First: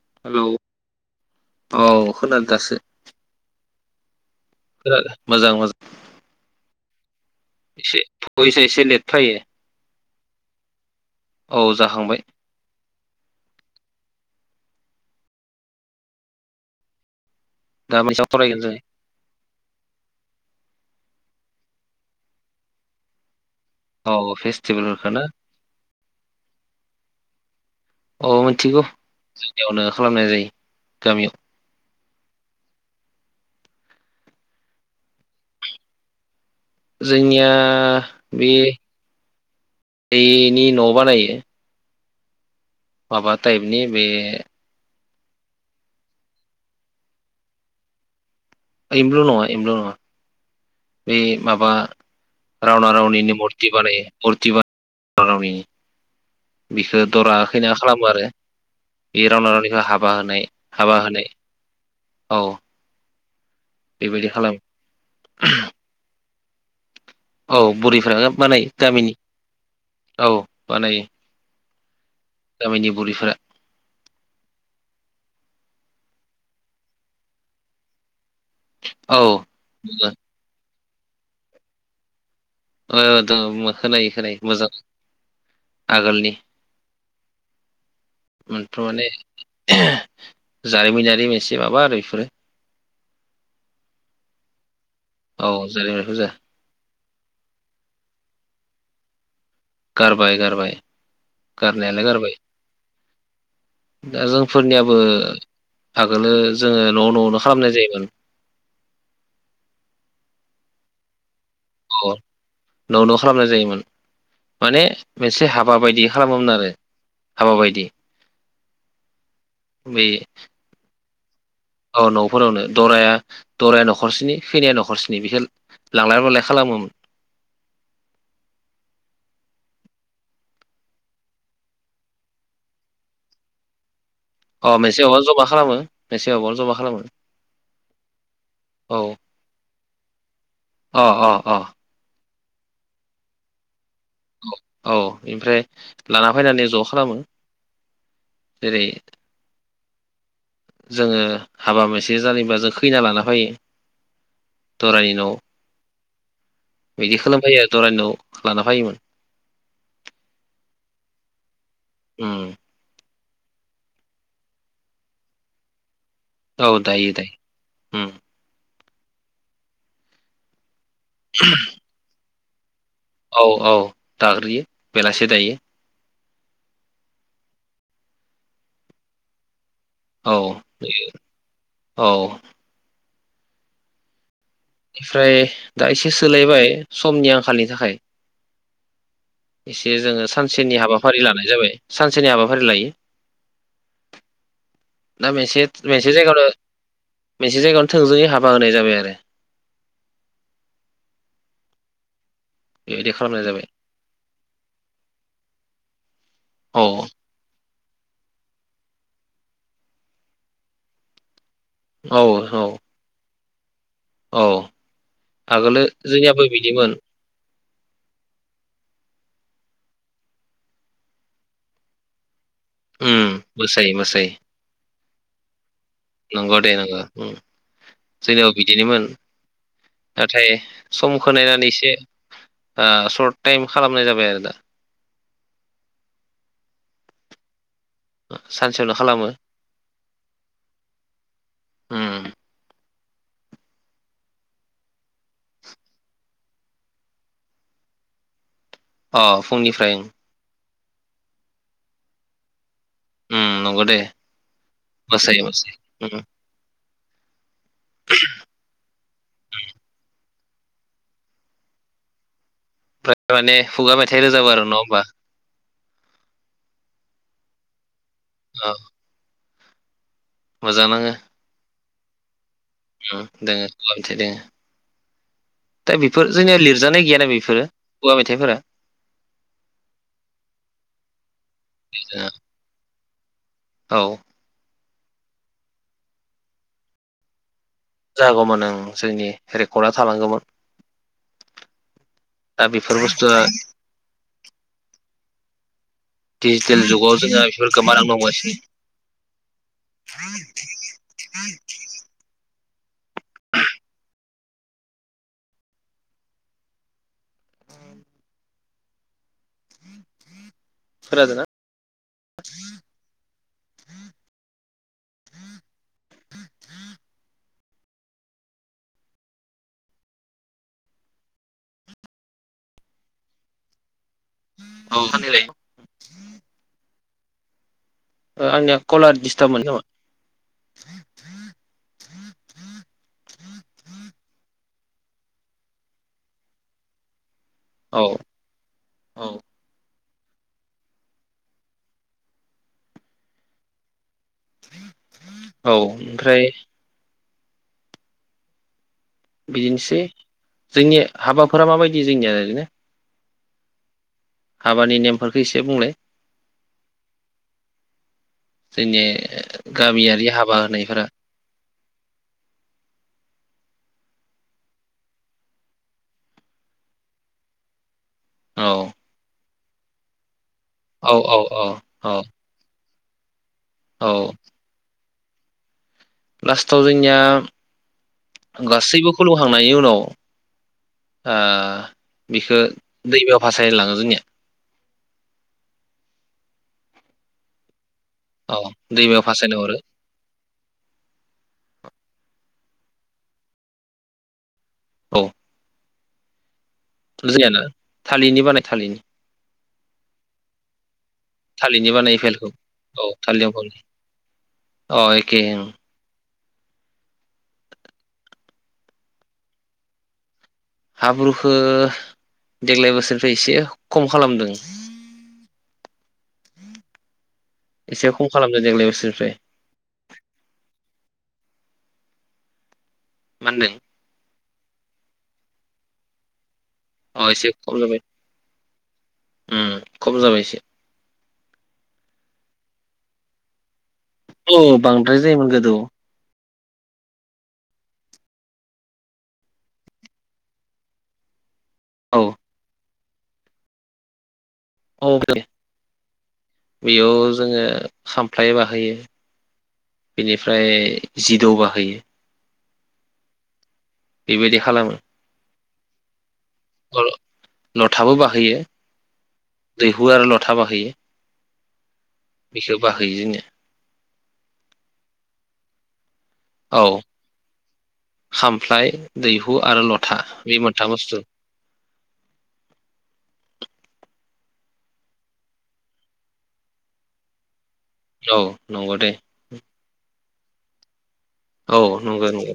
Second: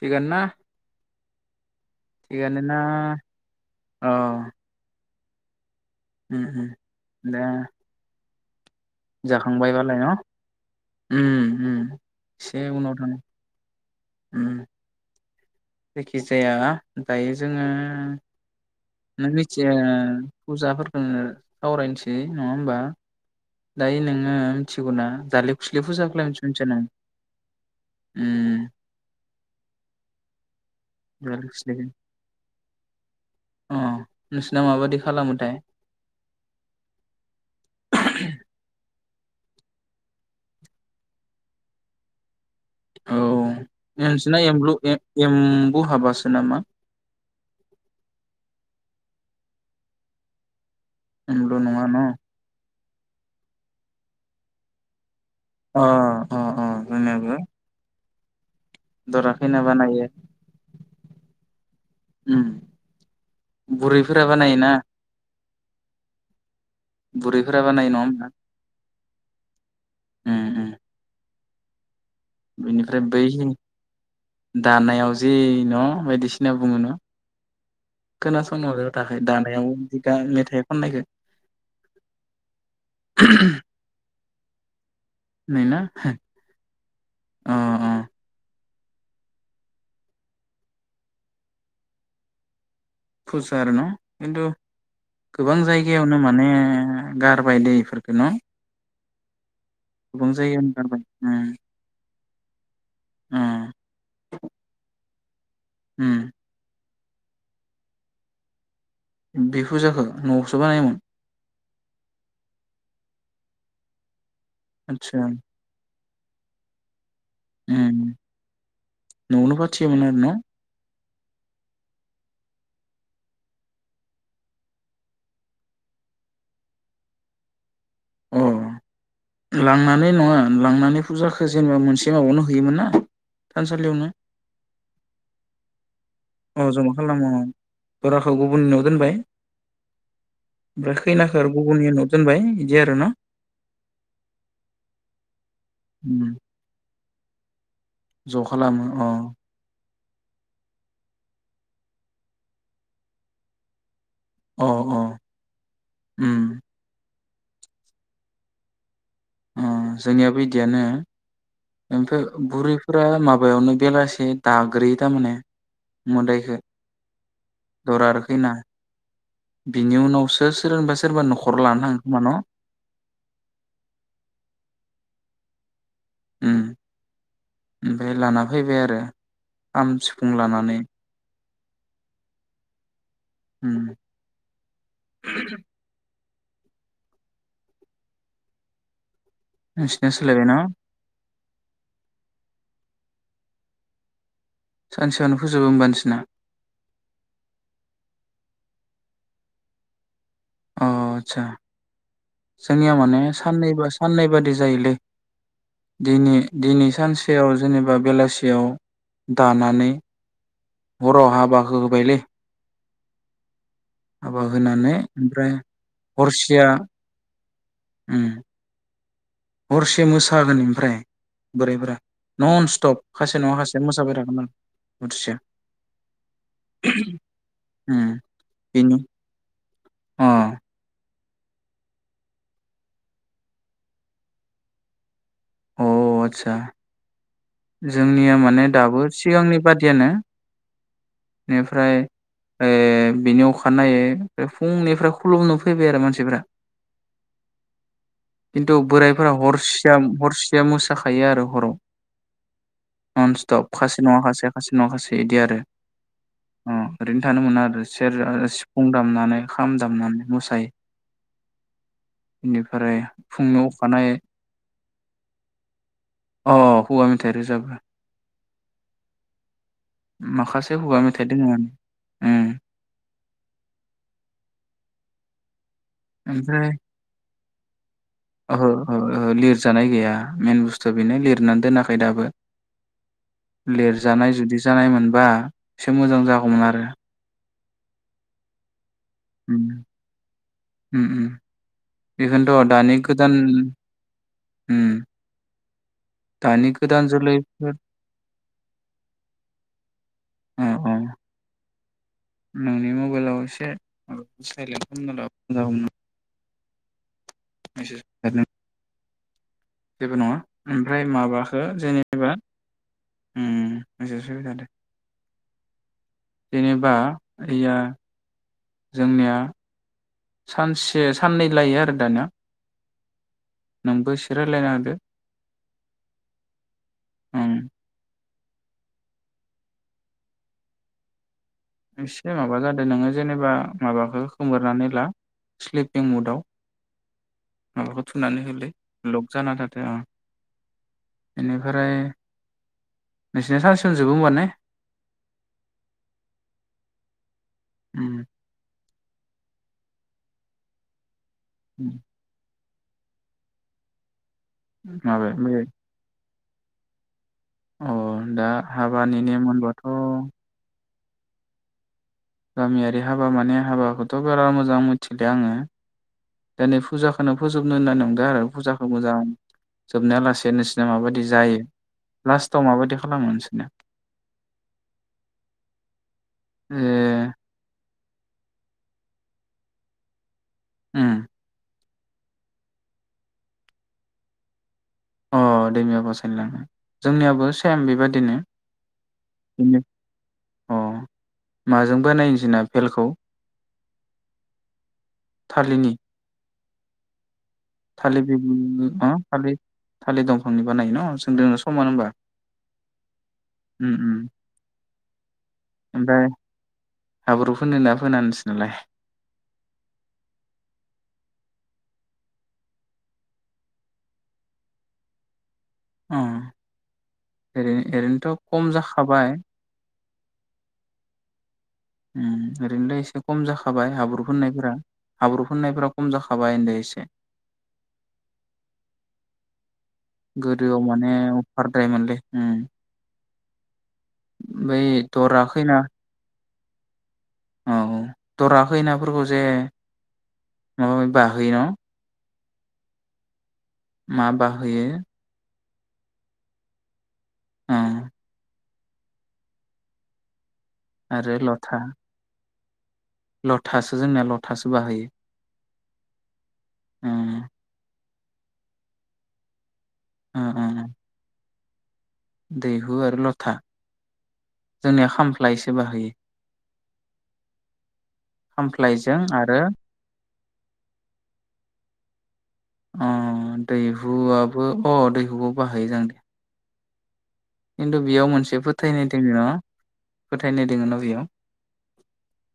थिगानो हेलौ ना औ खोनादों दासो अ मोजां मोजां उम उम दे [unintelligible] जाखांबायबालाय ना उम औ उम जाखांबाय इसे उनाव थांनि उम जायखि जाया दायो दा मोनसेयाव सावरायगोन जों [unintelligible] उम सावरायनोसै नङा होनबा दायो नोङो औ मोथियो ना फेस्टिभेलफोरखौ दा लक्समि पुजाखौ मिथिनो ना मिथिया नों? औ उम मिथिगौ जोंनियावनो खालामनाय जायो गामियाव [inaudible] अ नोंसना माबायि खालामोथाय? जोंनिया बे दैनि न' बानायो। औ माबा टाइपनि बे नोंसिना एमब्लु एम्बु हाबासो नामा? एमब्लु नङा एमब्लु नङा बे एम्बु माबा नङा न' रावना रावनिनि मुरथि बानायो मुरथि बानाय अ अ अ [unintelligible] बिफोर जोंनियाबो दरा खैना खालामनो आरो बि बे दरा रावना खैना रावनिखौ बानायो हाबा होनाय हाबा होनाय औ उम बुरैफोरा बेबायदि खालामो बानायोना [inaudible] औ बुरैफोरा बानायो नङा बुरैफ होमबा बानायो गामिनि औ बानायो। गामिनि बिनिफ्राय बै बुरैफोरा दानायाव जि न' बायदिसिना बुङोना खोनासंनबो दाहा औ दानायाव खुगा मेथाइ [unintelligible] [unintelligible] खोनायो खोनायो मोजां [unintelligible] आगोलनि अ अ [unintelligible] जारिमिनारि मोनसे माबा आरो बेफोरो फुस आरो न' खिन्थु औ गोबां जारिमिनारि जायगायावनो फुजा माने गारबाय दे इफोरखौ न' गोबां गारबाय जायगायावनो गारबाय उम गारनायालाय गारबाय अ दा जोंफोरनियाबो [unintelligible] आगोलो उम जोङो न' न'नो खालामनाय जायोमोन। बि फुजाखौ न'आवसो बानायोमोन अ न' न' खालामनाय जायोमोन। माने आदसा मोनसे हाबा बायदि खालामोमोन आरो हाबा बायदि उम न'आवनो फाथियोमोन बै आरो न' औ न'फोरावनो दराया दराया न'खरसेनि खैनाया न'खरसेनि बेखौ लांलाय लाबोलाय खालामोमोन अ लांनानै नङा लांनानै फुजाखो जेनेबा मोनसे माबायावनो होयोमोन ना थानसालियावनो अ मोनसे अबा जमा खालामो अ जमा खालामो औ बराखौ गुबुननिनाव औ दोनबाय ओमफ्राय अ अ खैनाखो आरो अ गुबुननि उनाव दोनबाय बिदि आरो ना औ औ ओमफ्राय लाना उम फैनानै ज' खालामो ज' जेरै खालामो अ जोङो हाबा मोनसे जायोबा जों खैना लाना फैयो अ अ दरानि न' उम बिदि खालाम [unintelligible] दरानि न'आव लानानै फायोमोन ओ जोंनियाबो इदियानो ओमफ्राय उम बुरैफोरा माबा हाबायावनो बेलासि दाग्रोयो थारमाने मोदायखो औ दायो दायो उम दरा आरो खैना बिनि उनावसो सोरांबासो सोरबा न'खराव लाना थाङो खोमा न'? औ औ दाग्रोयो बेलासि दायो। ओम। ओमफाय लाना फैबाय आरो। खाम सिफुं औ लानानै औ। होम। ओमफ्राय दा एसे सोलायबाय समनि आंखालनि थाखाय एसे नोंसिना जोङो सोलायबाय न' सानसेनि हाबाफारि लानाय जाबाय सानसेनि हाबाफारि लायो। दा सानसेयावनो मोनसे फोजोबो होमबा मोनसे नोंसिना जायगायावनो मोनसे जायगायावनो थोंजोङै हाबा होनाय जाबाय आ रो। अ आदसा। जोंनिया बेबायदि माने खालामनाय जाबाय साननैबा साननै बादि जायोलै दिनि औ दिनै सानसेयाव जेनेबा बेलासिआव दानानै हराव हाबा होबायलै औ औ। औ हाबा होनानै ओमफ्राय आगोलो जोंनियाबो हरसेया बिदिमोन ओम हरसे मोसागोन ओमफ्राय बुरै फोरा। न'न स्टप उम खासे नङा खासे मोसायै मोसायै मोसाबायथागोन आरो हरसिया नंगौ दे नंगौ उम ओम जोंनियाव बेनो बिदिनोमोन अ। नाथाय समखौ नायनानै इसे ओ सर्ट टाइम खालामनाय जाबाय आरो दा। अ आतसा। जोंनिया माने सानसेयावनो दाबो खालामो सिगांनि बादियानो बेनिफ्राय उम ओइ बेनि अखानायै फुंनिफ्राय खुलुमनो फैबाय आरो मानसिफोरा। खिन्थु अ बोरायफोरा फुंनिफ्राय हरसिया हरसेया मो साखायो आरो हराव। न'न उम स्टप नंगौ दे खासे नङा खासेया खासे नङा खासे इदि मोसायै आरो मोसायै उम अ ‌। ओरैनो थानो मोना सेरजा सिफुं दामनानै खाम दामनानै मोसा [unintelligible] ओमफ्राय माने खुगा मेथाइ रोजाबो आरो नङा होमबा? [inaudible] अ खुगा मेथाइ रोजाबो। औ माखासे मोजां खुगा नाङो मेथाइ दङ उम उम दोङो खुगा मेथाइ दोङो दा बेफोर जोंनिया ओमफ्राय लिरजानाय गैयाना बेफोरो खुगा मेथाइफोरा ओहो ओहो लिरजानाय गैया मेन बुस्थुआ बेनो लिरनानै दोनाखै दाबो औ लिरजानाय जुदि जानाय मोन बा एसे मोजां जागौमोन आरो। जागौ मोन ओं जोंनि उम रेकर्डआ थालांगौमोन उम उम दा बेखौनोथ' दानि बेफोर गोदान बुस्थुआ उम दानि दिजिटेल गोदान जुगाव जोंहा बेफोर जोलैफोर गोमालांनो हमगासिनो। औ औ नोंनि मबाइलाव एसे सायलेन्ट खालामना लाबा [unintelligible] जागौमोन [unintelligible] जेबो नङा ओमफ्राय खोनादोंना माबाखो जेनेबा उम [unintelligible] [inaudible] जेनेबा [unintelligible] जोंनिया सानसे साननै लायो आरो दानिया नोंबो रायलायना होदो औ सानैलाय ओं ओ आंनिया कला [unintelligible] खोमा नोंसिनो माबा जादों नोंङो जेनेबा माबाखौ खोमोरनानै ब्ला स्लिपिं मुदाव माबाखौ औ थुनानै होलै लक औ जाना थाथों ओ बेनिफ्राय नोंसिना सा [unintelligible] औ ओमफ्राय उम बिदिनोसै जोंनि हाबाफोरा माबायदि जोंनिया ओरैनो हाबानि माबाया नेमफोरखौ बे एसे बुंलाय? अ दा जोंनि हाबानि नेम होनबाथ' गामियारि हाबा होनायफोरा गामियारि हाबा माने हाबाखौथ' बारा मोजां मिथिलिया आंङो दा फुजाखौनो फोजोबनो होनना नं दा आरो औ फुजाखौ मोजां जोबनाया लासि बे नोसिना औ माबायदि औ जायो? औ औ लास्टाव माबायदि खालामो नोंसोरना औ लासथाव जोंनिआ ए गासैबो खुलुम खांनायनि उनाव उम आह बिखो दैबो फासायलांङो जोंनिया अ दैमायाव बासायनो लांङो जोंनियावो सेम बे बादि दिनो औ दैमायाव फासायनो हरो इनो अह माजों बानायो जो बेल खौ औ थालिनि जोंनियाना थालिर बि थालिरनि बानाय थालिरनि अ थालिर थालिर दंफांनि बानायो न जोंदोंनो समानो थालिरनि होमबा बानायो फेलखौ औ थालिर दंफांनि उम उम अ एखे ओमफ्राय हाब्रु फोनोना फोना नोंसिनालाय? हाब्रुखो देग्लाय बोसोरनिफ्राय एसे खम खालामदों। अह ओरैनो एसे ओरैनोथ' खालामदों खम देग्लाय बोसोरनिफ्राय जाखाबाय। उम ओरैनो दो एसे एसे खम मा होनदों जाखाबाय हाब्रु फोननायफ्रा हाब्रु फनायफोरा खम जाखाबाय ओनदोय अ एसे खम जाबाय, उम खम जाबाय एसे अबार द्राय मोन्रै उम औ बै बांद्राय दरा जायोमोन गोदो। खैना औ दरा खय नाफोरखौ जे माबा मि बाहोयो न औ माबा औ दे बियाव जोङो ओ खामफ्लाय बा होयो बिदि ओमफ्राय जि दौ बाहोयो। ल थासो जोंना बेबायदि लथासो बाहायो। ल लथाबो बाहायो बैयो दैहु आरो ओ लथा ओ बाहायो दैहु आरो लथा जोंनिया खामफ्लायसो सो बाहोयो। औ खामफ्लाय दैहु आरो लथा बे मोनथाम बस्तु बो अ दैखौबो बाहोयोना? किन्तु बेयाव औ मोनसे नंगौ दे फोथायनाय दोङो न फोथायनाय दोङो ना बेयाव औ नंगौ नंगौ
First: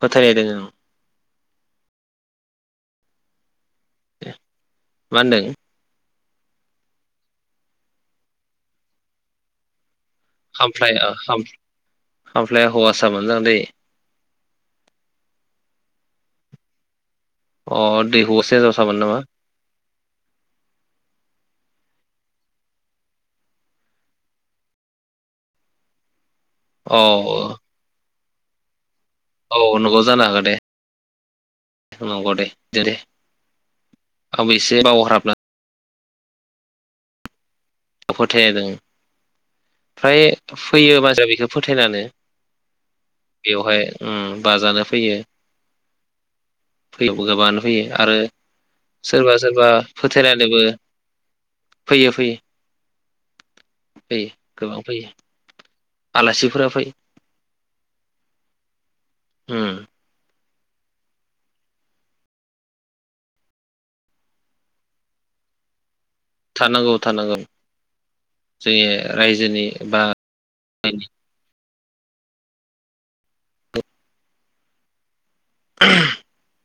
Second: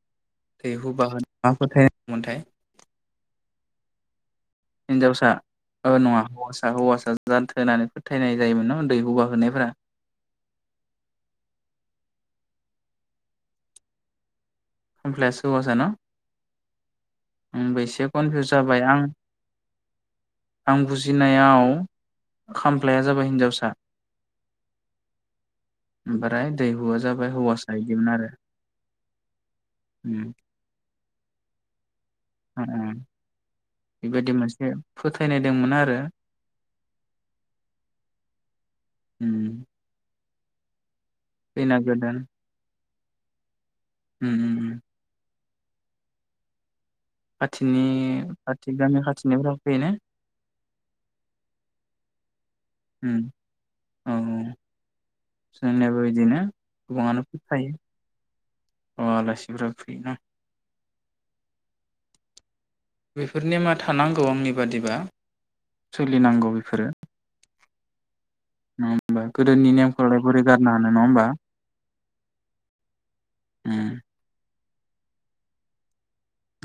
फोथायनाय दङो ओम। दैहु बाहोन मा फोथायनायमोनथाय मा हिनजावसा होनदों ओ नङा हौवासा हौवासा जाथो होननानै फोथायनाय जायोमोन ना दैहु बाहोनायफोरा खामफ्लाय खामफ्लाया हौवासा मोजांदै खामफ्लायासो हौवासा न आंबो अ एसे दै कनफिउस हौवासाया जाबाय हिनजावसामोन आं नामा आं बुजिनायाव खाम्लायआ जाबाय हिनजावसा ओमफ्राय दैहुआ औ जाबाय हौवासा इदिमोन आरो औ नंगौ जानो उम हागौ दे। नंगौदे अ दे दे बेबायदि आंबो मोनसे एसे बावहाबना फोथायनाय दंमोन। आरो फोथाया दों ओ बे फैयोबा दा बेखौ फोथायनानै बेवहाय उम ओम उम उम बाजानो फैयो फैयो गोबाङानो खाथिनि फैयो आरो खाथि गामि सोरबा खाथिनिफ्राव सोरबा फैयोना फोथाय दोङो। फैयो फैयो उम औ फैयो गोबां फैयो जोंनियाबो बिदिनो आलासिफोरा फैयो गोबाङानो फोथायो। उम आलासिफोरा फैयोना। बैफोर नेमा थानांगौ आंनि बादिबा। सोलिनांगौ बेफोरो थानांगौ थानांगौ। जोंनि नङा होमबा रायजोनि गोदोनि बा नेमखौलाय बोरै गारनो हानो नङा होमबा। ओ ओह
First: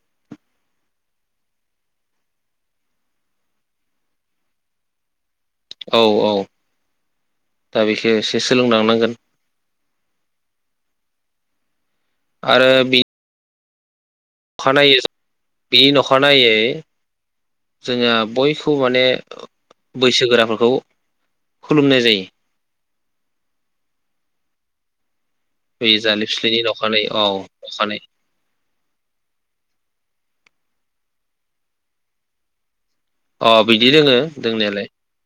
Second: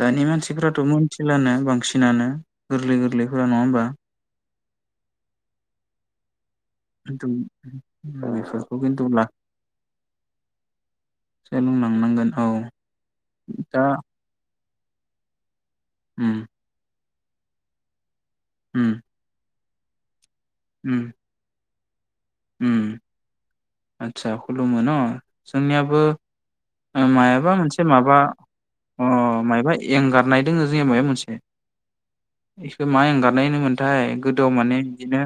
दानि मानसिफ्राथ मोनथिलानो बांसिनानो गोरलै गोरलैफोरा नङा होमबा। औ औ खिनथु दा बेखौ एसे बेफोरखौ खिनथु सोलोंलांनांगोन ला सोलोंना आरो बि दा अखानायै फिन अखा उम नायै जोंहा बयखौबो उम माने बैसोगोरा फोरखौ खुलुमनाय जायो ओम आतसा खुलुमो न‌। बै जालिसनि राव ओ मायाबा मोनसे माबा अ मायबा एंगारनाय दोङो जोंया मायबा मोनसे। मा एंगारनाय अ होनो बिदि मोनथाय दोङो गोदोआव माने दोंनायालाय बिदिनो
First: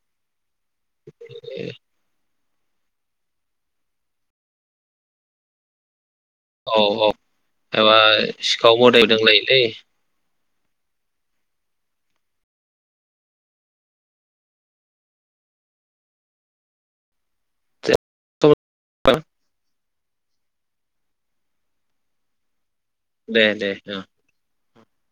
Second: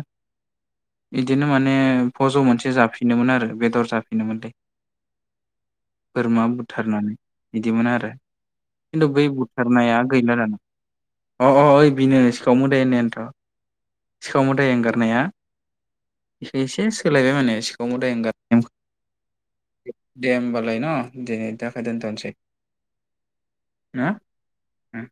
बिदिनो माने फज मोनसै बे जाफिनोमोन आरो बेदर जाफिनोमोनलै। बोरमा औ बुथारनानै औ बिदिमोन एबा आरो सिखाव मोदाय खिन्थु बै दोंलायोलै बुथारनाया गैला दाना। अ अ ओइ बिनो सिखाव मोदाय होननायानोथ सिखाव मोदाय एंगारनाया बेखौ एसे सोलायबाय माने सिखाव मोदाय एंगारनाय हा। दे होमबालाय। लाय न दिनै दाखै दोनथनोसै। दे दे जागोन। होम वल्टकापनि